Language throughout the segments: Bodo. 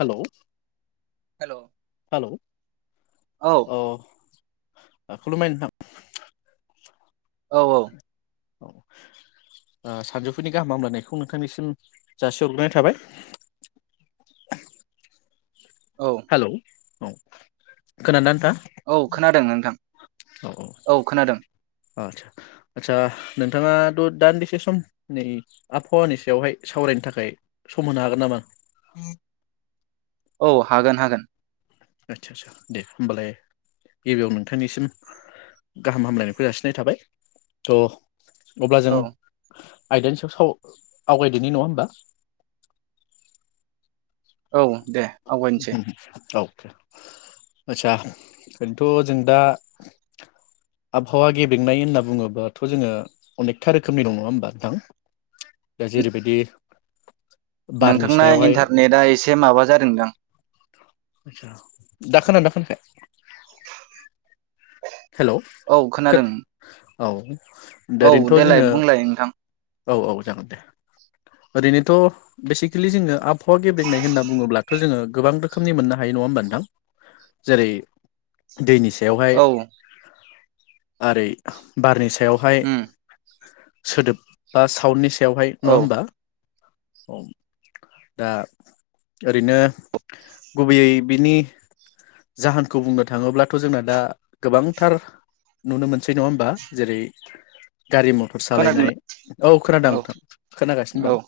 हेल' हेलौ हेल' औ अ खुलुमबाय नोंथां औ औ औ सानजौफुनि गाहाम हामलायनायखौ नोंथांनिसिम जासिहरग्रोनाय थाबाय हेल' औ खोनादोंना नोंथाङा औ खोनादों नोंथां औ खोनादों आचसा आदसा नोंथाङाथ' दान्दिसे सम नै आबहावानि सायावहाय सावरायनो थाखाय सम होनो हागोन नामा औ हागोन हागोन आदसा आदसा दे होमबालाय गिबियाव नोंथांनिसिम गाहाम हामलायनायखौ जासिनाय थाबाय थ' अब्ला जों औ आयदानि सायाव साव आवगायदोनि नङा होमबा औ दे आवगायनोसै औ आचसा ओरैनोथ' जों दा आबहावा गेबेंनाय होनना बुङोबाथ' जोङो अनेकथा रोखोमनि दं नङा होमबा नोंथां दा जेरैबायदि नोंथांना इन्टारनेटआ एसे माबा जादों आतसा दा खोनादोंना खोनायाखै हेल' औ खो खोनादों औ दा औ ओरैनोथ' देलाय जोङो बुंलाय नोंथां औ औ जागोन दे ओरैनोथ' बेसिकेलि जोङो आब [inaudible] गेबेेंनाय होनना बुङोब्ला थ' जोङो गोबां रोखोमनि मोननो हायो नङा होमबा नोंथां जेरै दैनि सायावहाय औ ओरै बारनि सा सायावहाय उम सोदोब बा साउन्डनि सायावहाय नङा औ होमबा ओ दा ओरैनो गुबैयै बिनि जाहोनखौ बुंनो थाङोब्लाथ' जोंना दा गोबांथार नुनो मोनसै नङा होमबा जेरै गारि मथर खोनादों सालायनाय औ खोनादों नोंथां खोनागासिनो दं औ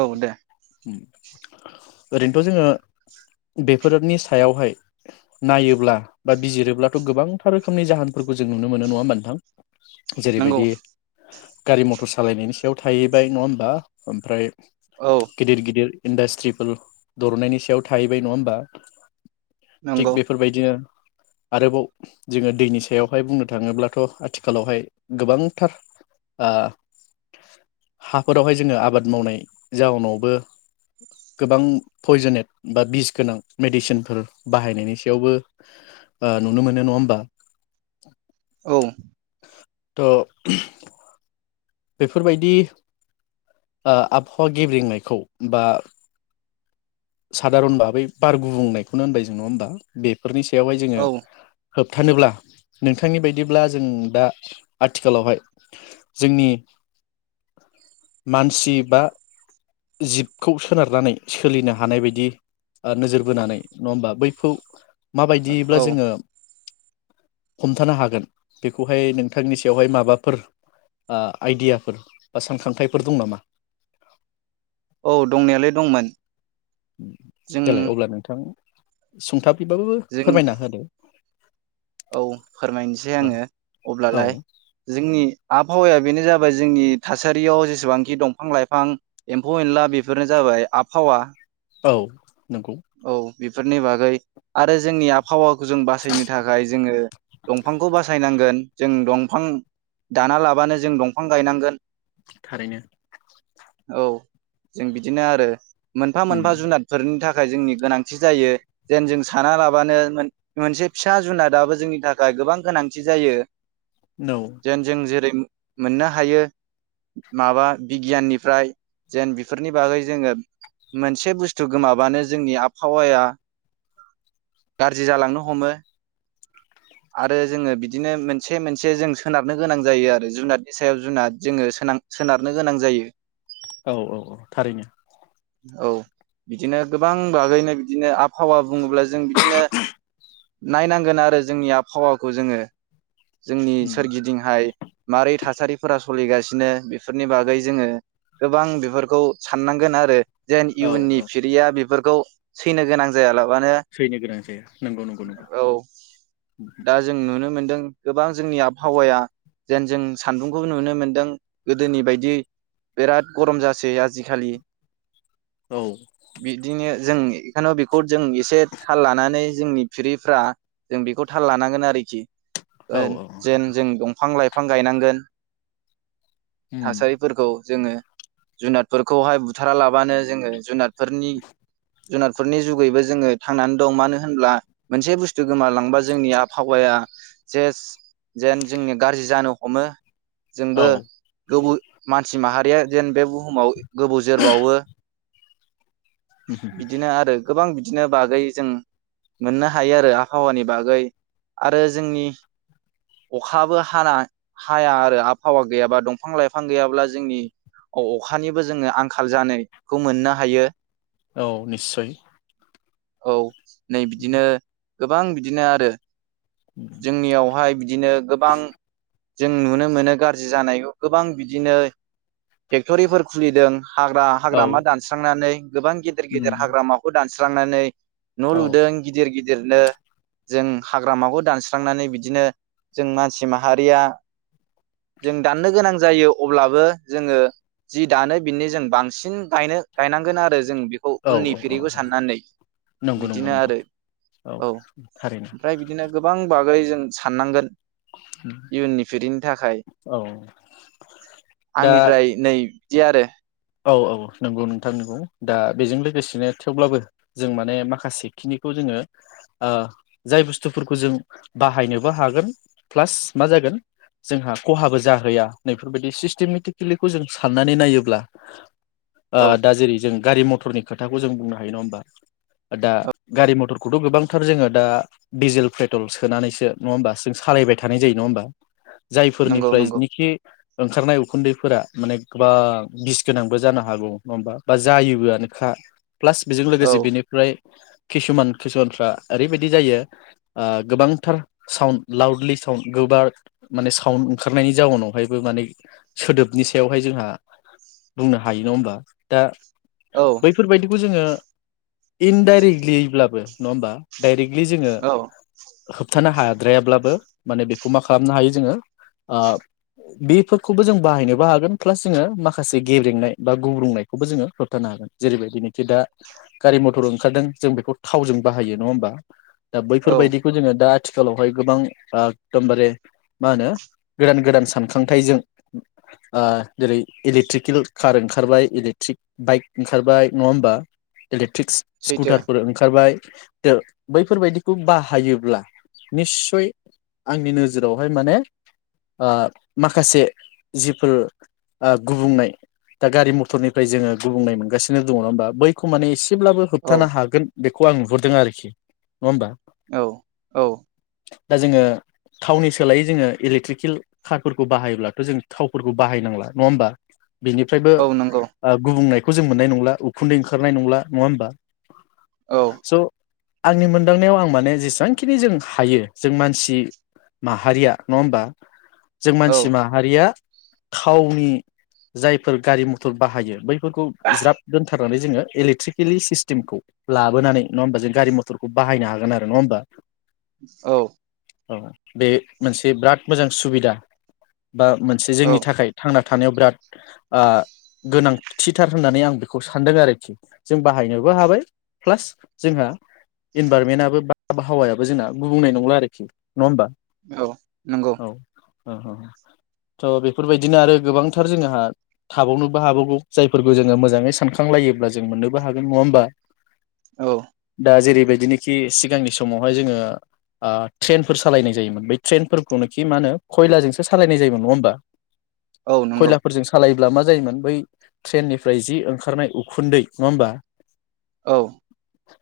औ दे उम ओरैनोथ' जोङो बेफोरनि सायावहाय नायोब्ला बा बिजिरोब्ला [inaudible] गोबांथार रोखोमनि जाहोनफोरखौ जों नुनो मोनो नङा होमबा नोंथां नंगौ जेरैबायदि गारि मथर सालायनायनि सायाव थाहैबाय नङा होमबा ओमफ्राय औ गिदिर गिदिर इन्डास्ट्रिफोर द'रननायनि सायाव थाहैबाय नङा होमबा नंगौ थिग बेफोरबायदिनो आरोबाव जोङो दैनि सायावहाय बुंनो थाङोब्लाथ' आथिखालावहाय गोबांथार ओ हाफोरावहाय जोङो आबाद मावनाय जाउनावबो गोबां पयजेनेट बा बिस गोनां मेडिसिनफोर बाहायनायनि सायावबो [unintelligible] ओ नुनो मोनो नङा होमबा औ थ' [unintelligible] बेफोरबायदि ओ आबहावा गेबेंनायखौ बा सादारन बा बै बार गुबुंनायखौनो होनबाय जों नङा होमबा बे फोरनि सायावहाय जोङो औ होबथानोब्ला नोंथांनि बायदिब्ला जों दा आथिखालावहाय जोंनि मानसि बा जिबखौ सोनारनानै सोलिनो हानाय बायदि ओ नोजोर बोनानै नङा होमबा बैखौ माबायदिब्ला औ जोङो हमथानो हागोन बेखौहाय नोंथांनि सायावहाय माबाफोर ओ आइडियाफोर बा सानखांथाइफोर दं नामा औ दंनायालाय दंमोन जों देलाय अब्ला नोंथां सुंथाब [inaudible] बाबो जों फोरमायना होदो औ फोरमायनोसै औ आङो अब्लालाय औ जोंनि आबहावाया बेनो जाबाय जाबाय जोंनि थासारियाव जेसेबांखि दंफां लाइफां एम्फौ एनला बेफोरनो जाबाय आबहावा औ नंगौ औ बेफोरनि बागै आरो जोंनि आबहावा खौ जों बासायनो थाखाय जोंङो, दंफांखौ बासायनांगोन जों दंफां दाना लाबानो जों दंफां गायनांगोन, थारैनो औ जों बिदिनो आरो उम मोनफा-मोनफा जुनादफोरनि थाखाय थाखाय जोंनि गोनांथि जायो जेन जों साना लाबानो मो-मोनसे फिसा जुनादाबो जोंनि थाखाय गोबां गोनांथि जायो, औ जेन जों जेरै, मोननो हायो माबा बिगियाननिफ्राय जेन बेफोरनि बागै जोंङो मोनसे बुस्थु गोमाबानो जों जोंनि आबहावाया गाज्रि जालांनो हमो। आरो जोंङो बिदिनो मोनसे मोनसे जों सोनारनो गोनां जायो आरो जुनादनि सायाव जुनाद जोंङोनां सो-सोनारनो गोनां जायो। औ औ औ थारैनो। औ बिदिनो गोबां बागैनो बिदिनो आबहावा बुंङोब्ला जों बिदिनो नायनांगोन आरो जोंनि आब। हावाखौ जोंङो। जोंनि उम सोरगिदिंहाय मारै थासारिफोरा। सलिगासिनो बेफोरनि बागै जोंङो गोबां बेफोरखौ साननांगोन आरो। जेन औ इयुननि औ फिरिया बेफोरखौ। सैनो गोनां जायाल। सैनो गोनां जाया नंगौ नंगौ नंगौ। औ दा जों। नुनो मोनदों गोबां जोंनि आबहावाया जेन जों सान्दुंखौ नुनो मोन्दों गोदोनि बायदि बिराद गरम जासै आजि-खालि। औ बिदिनो जोंनि। [unintelligible] जों एसे थाल लानानै जोंनि। फिरिफ्रा जों बेखौ। थाल लानांगोन आरोखि। औ ओह औ जेन जों दंफां-लाइ। फां गायनांगोन। उम थासारिफोरखौ जोंङो जुनादफोरखौहाय बुथारा लाबानो जोंङो जुनाद। फोरनि जुनारफोरनि जुगैबो जोंङो थांनानै दं मानो होनब्ला मोनसे बुस्थु गोमा लांबा जो। आवगाया जेस-जेन जोंनिया गाज्रि जानो हमो। औ जोंबो गोब। मानसि माहारिया जेन बे बुहुमाव। गोबाव जोरबावो। बिदिनो आरो गोबां बि। दिनो बागै जों मोननो हायो आरो आबहावानि बाग। गै आरो जोंनि अखाबो हाला हाया आरो आबहावा गैयाबा दंफां लाइफां गैयाब्ला जोंनि अखानिबो जोङो आंखाल जानायखौ मोननो हायो। औ निस्सय। औ नै बिदिनो। गोबां बिदिनो। रो [inaudible] जोंनियावहाय बिदिनो गोबां। जों नुनो मोनो गाज्रि जानायखौ गोबां बिदिनो फेक्टरिफोर खुलिदों। हाग्रा औ हाग्रामा दानस्रांनानै गोबां गेदेर गेदेर उम हाग्रामाखौ दानस स्रांनानै न' औ लुदों गिदिर गिदि रनो जों हाग्रामाखौ दानस्रांनानै बिदिनो जों मानसि माहारिया जों दाननो गोनां जायो अब्लाबो जोङो जि दानो बिनो जों बांसिन गायनो गायनांगोन आरो जों बेखौ औ उननि औ फिरिखौ साननानै नंगौ नंगौ बिदिनो नंगौ आरो औ थारैनो ओमफ्राय बिदिनो गोबां बागै जों साननांगोन। इयुननि फिरिनि थाखाय औ दा आंनिफ्राय नै इदि आरो औ औ नंगौ नोंथां नंगौ दा बेजों लोगोसेनो थेवब्लाबो जों माने माखासे खिनिखौ जोङो ओ जाय बुस्थुफोरखौ जों बाहायनोबो हागोन प्लास मा जागोन जोंहा खहाबो जाहैया नैफोरबायदि सिस्टेमेटिकेलिखौ जों साननानै नायोब्ला [inaudible] ओ औ दा जेरै जों गारि मटरनि खोथाखौ जों बुंनो हायो नङा होमबा दा औ गारि मथरखौथ' गोबांथार जोङो दा डिजेल पेट्रल सोनानैसो नङा होमबा जों सालायबाय थानाय जायो नङा होमबा नंगौ जायफोरनिफ्राय नंगौ जिनोखि ओंखारनाय उखुन्दैफोरा माने गोबां बिस गोनांबो जानो हागौ नङा होमबा बा जायोबोआनोखा। प्लास बेजों औ लोगोसे बेनिफ्राय किसुमान किसुमानफ्रा ओरैबायदि जायो ओ गोबांथार साउण्ड लाउडलि साउण्ड गोबार माने साउण्ड ओंखारनायनि जाउनावहायबो माने सोदोबनि सायावहाय जोंहा बुंनो हायो नङा होमबा दा औ बैफोरबायदिखौ जोङो इनडाइरेक्टलिब्लाबो नङा होमबा डाइरेक्ट लि जोङो औ होबथानो हाया द्रायाब्लाबो माने बेखौ मा खालामनो हायो जोङो ओ बेफोरखौबो जों बाहायनोबो हागोन प्लास जोङो माखासे जे गेब्रेंनाय बा गुब्रुंनायखौबो जोङो होबथानो हागोन जेरैबायदिनोखि दा गारि मथर ओंखारदों जों बेखौ थावजों बाहायो नङा होमबा दा औ बैफोरबायदिखौ जोङो दा आथिखालावहाय गोबां आकदमबारे मा ओनो गोदान गोदान सानखांथाइजों ओ जेरै इलेकट्रिक केल कार ओंखारबाय इलेकट्रिक बाइक ओंखारबाय नङा ओमबा इलेक थिक्स सैथो स्कुटारफोर ओंखारबाय। [unintelligible] बैफोरबायदिखौ बाहायोब्ला निस्सय आंनि नोजोरावहाय माने ओ माखासे जिफोर ओ गुबुंनाय दा गारि मथरनिफ्राय जोङो गुबुंनाय मोनगासिनो दङ नङा ओमबा बैखौ माने इसे ब्लाबो औ होबथानो हागोन बेखौ आं नुहुरदों आरोखि। होमबा औ औ दा जोङो थावनि सोलायै जोङो इलेक्ट्रिकेल कारफोरखौ बाहायोब्लाथ' जों थावफोरखौ बाहायनांला नङा ओमबा बिनिफ्रायबो औ नंगौ ओ गुबुंनाय खौ जों मोननाय नंला उखुन्दै ओंखारनाय नंला नङा ओमबा? औ आंनि मोनदांनायाव आं माने जेसांखिनि जों हायो जों मानसि माहारिया नङा ओमबा? जों औ मानसि माहारिया थावनि। जायफोर गारि मथर बाहायो बै फोरखौ ज्राब दोनथार नानै जोङो इलेकट्रिकेलि सिस्टिमखौ लाबोनानै नङा ओमबा जों गारि मथरखौ बाहायनो हागोन आरो। नङा ओमबा? औ औ बे मोनसे बिराद मोजां सुबिदा। बा मोनसे जोंनि औ थाखाय थांना थानायाव बिराद ओ- गोनांथिथार होननानै आं बेखौ सानदों आरोखि जों बाहायनोबो हाबाय प्लास जोंहा इनभारमेनाबो बा आबहावायाबो जोंना गुबुंनाय नंला आरोखि। नङा औ नंगौ ओं ओं थ बेफोरबायदिनो आरो गोबांथार जोङो। हा थाबावनोबो हाबावगौ जायफोरखौ जोङो मोजाङै सानखांलायोब्ला जों मोननोबो हागोन। नङा ओमबा? औ दा जेरैबायदिनोखि सिगांनि समावहाय जोङो आ ट्रेन फोर सालायनाय जायोमोन बै ट्रेन फोरफोरखौनोखि मा ओनो खयलाजोंसो सालायनाय जायोमोन। नङा ओमबा? औ नंगौ सालायोब्ला मा जायोमोन बै ट्रेननिफ्राय जि ओंखारनाय उखुन्दै नङा ओमबा? औ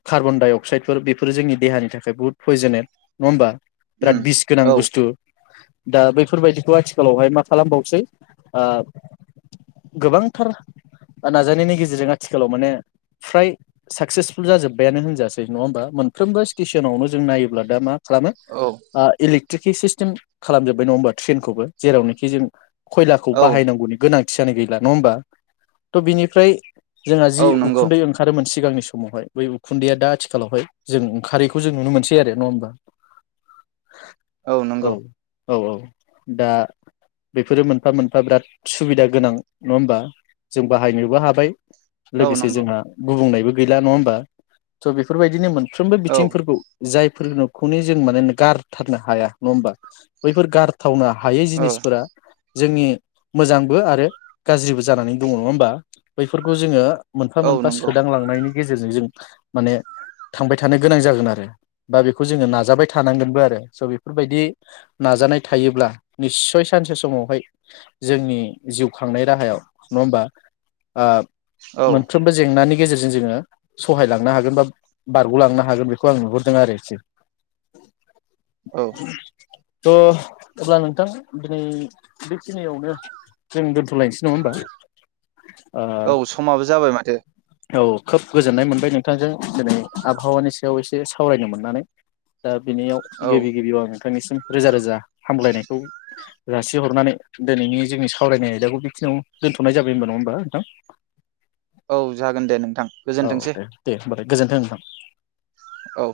खार्बन डाइ अक्साइदफोर बेफोर जोंनि देहानि थाखाय बुहुत पयजनेट नङा ओमबा? उम बिराद बिस गोनां औ बुस्थु। दा बैफोरबायदिखौ आथिखालावहाय मा खालामबावसै ओ - गोबांथार नाजानायनि गेजेरजों आथिखालाव माने फ्राय साक्सेसफुल जाजोब्बायानो होनजासै नङा ओमबा मोनफ्रोमबो स्टेसनावनो जों नायोब्ला दा मा? खालामो औ आ इलिक ट्रिकि सिस्टेम खालामजोब्बाय नङा ओमबा ट्रेनखौबो जेरावनोखि जों। खयलाखौ औ बाहायनांगौ गोनांथियानो गैला नङा होबा थ' बिनिफ्राय जोंहा औ जि नंगौ उखुन्दै ओंखारोन सिगांनि समावहाय बै उखुन्दैया दा आथिखालावहाय जों ओंखारैखौ जों नुनो मोनसै आरो नङा होमबा? औ नंगौ औ औ दा बेफोरो मोनफा मोनफा बिराद। सुबिदा गोनां नङा होमबा जों बाहायनोबो हाबाय। औ लोगोसे नंगौ जोंहा गुबुंनायबो गैला नङा होमबा स' बेफोरबायदिनो मोन साफ्रोमबो औ बिथिंफोरखौ जाय [unintelligible] जों माने गारथारनो हाया नङा होमबा? बैफोर गार थावनो हायै औ जिनिसफोरा जोंनि मोजांबो आरो गाज्रिबो जानानै दङ नङा होमबा? बैफोरखौ जोङो मोनफा औ मोनफा नंगौ सोदांलांनायनि गेजेरजों जों माने थांबाय थानो गोनां जागोन आरो बा बेखौ जोङो नाजाबाय थानांगोनबो आरो स' बेफोरबायदि नाजानाय थायोब्ला निस्सय सानसे समावहाय जोंनि जिउ खांनाय राहायाव नङा होमबा? आ औ मोनफ्रोमबो जेंनानि गेजेरजों जोङो सहाय लांनो हागोन बा बारग'लांनो हागोन बेखौ आं नुहुरदों आरोखि। औ। थ' अब्ला नोंथां दिनै बेखिनियावनो जों दोन्थ'लायनोसै नङा होमबा? ओ औ समाबो जाबाय माथो। औ खोब गोजोननाय मोनबाय नोंथांजों दिनै आबहावानि सायाव एसे सावरायनो मोननानै। दा बिनियाव औ गिबि गिबियाव आङो नोंनिसिम रोजा रोजा हामग्लायनायखौ जासिहरनानै दोनैनि जोंनि सावरायनाय आयदाखौ बेखिनियाव दोनथ'नाय जाबाय होनबा नङा होमबा नोंथां? औ जागोन दे नों थां गोजोनथोंसै। होनबालाय गोजोन्थों नोंथां। औ।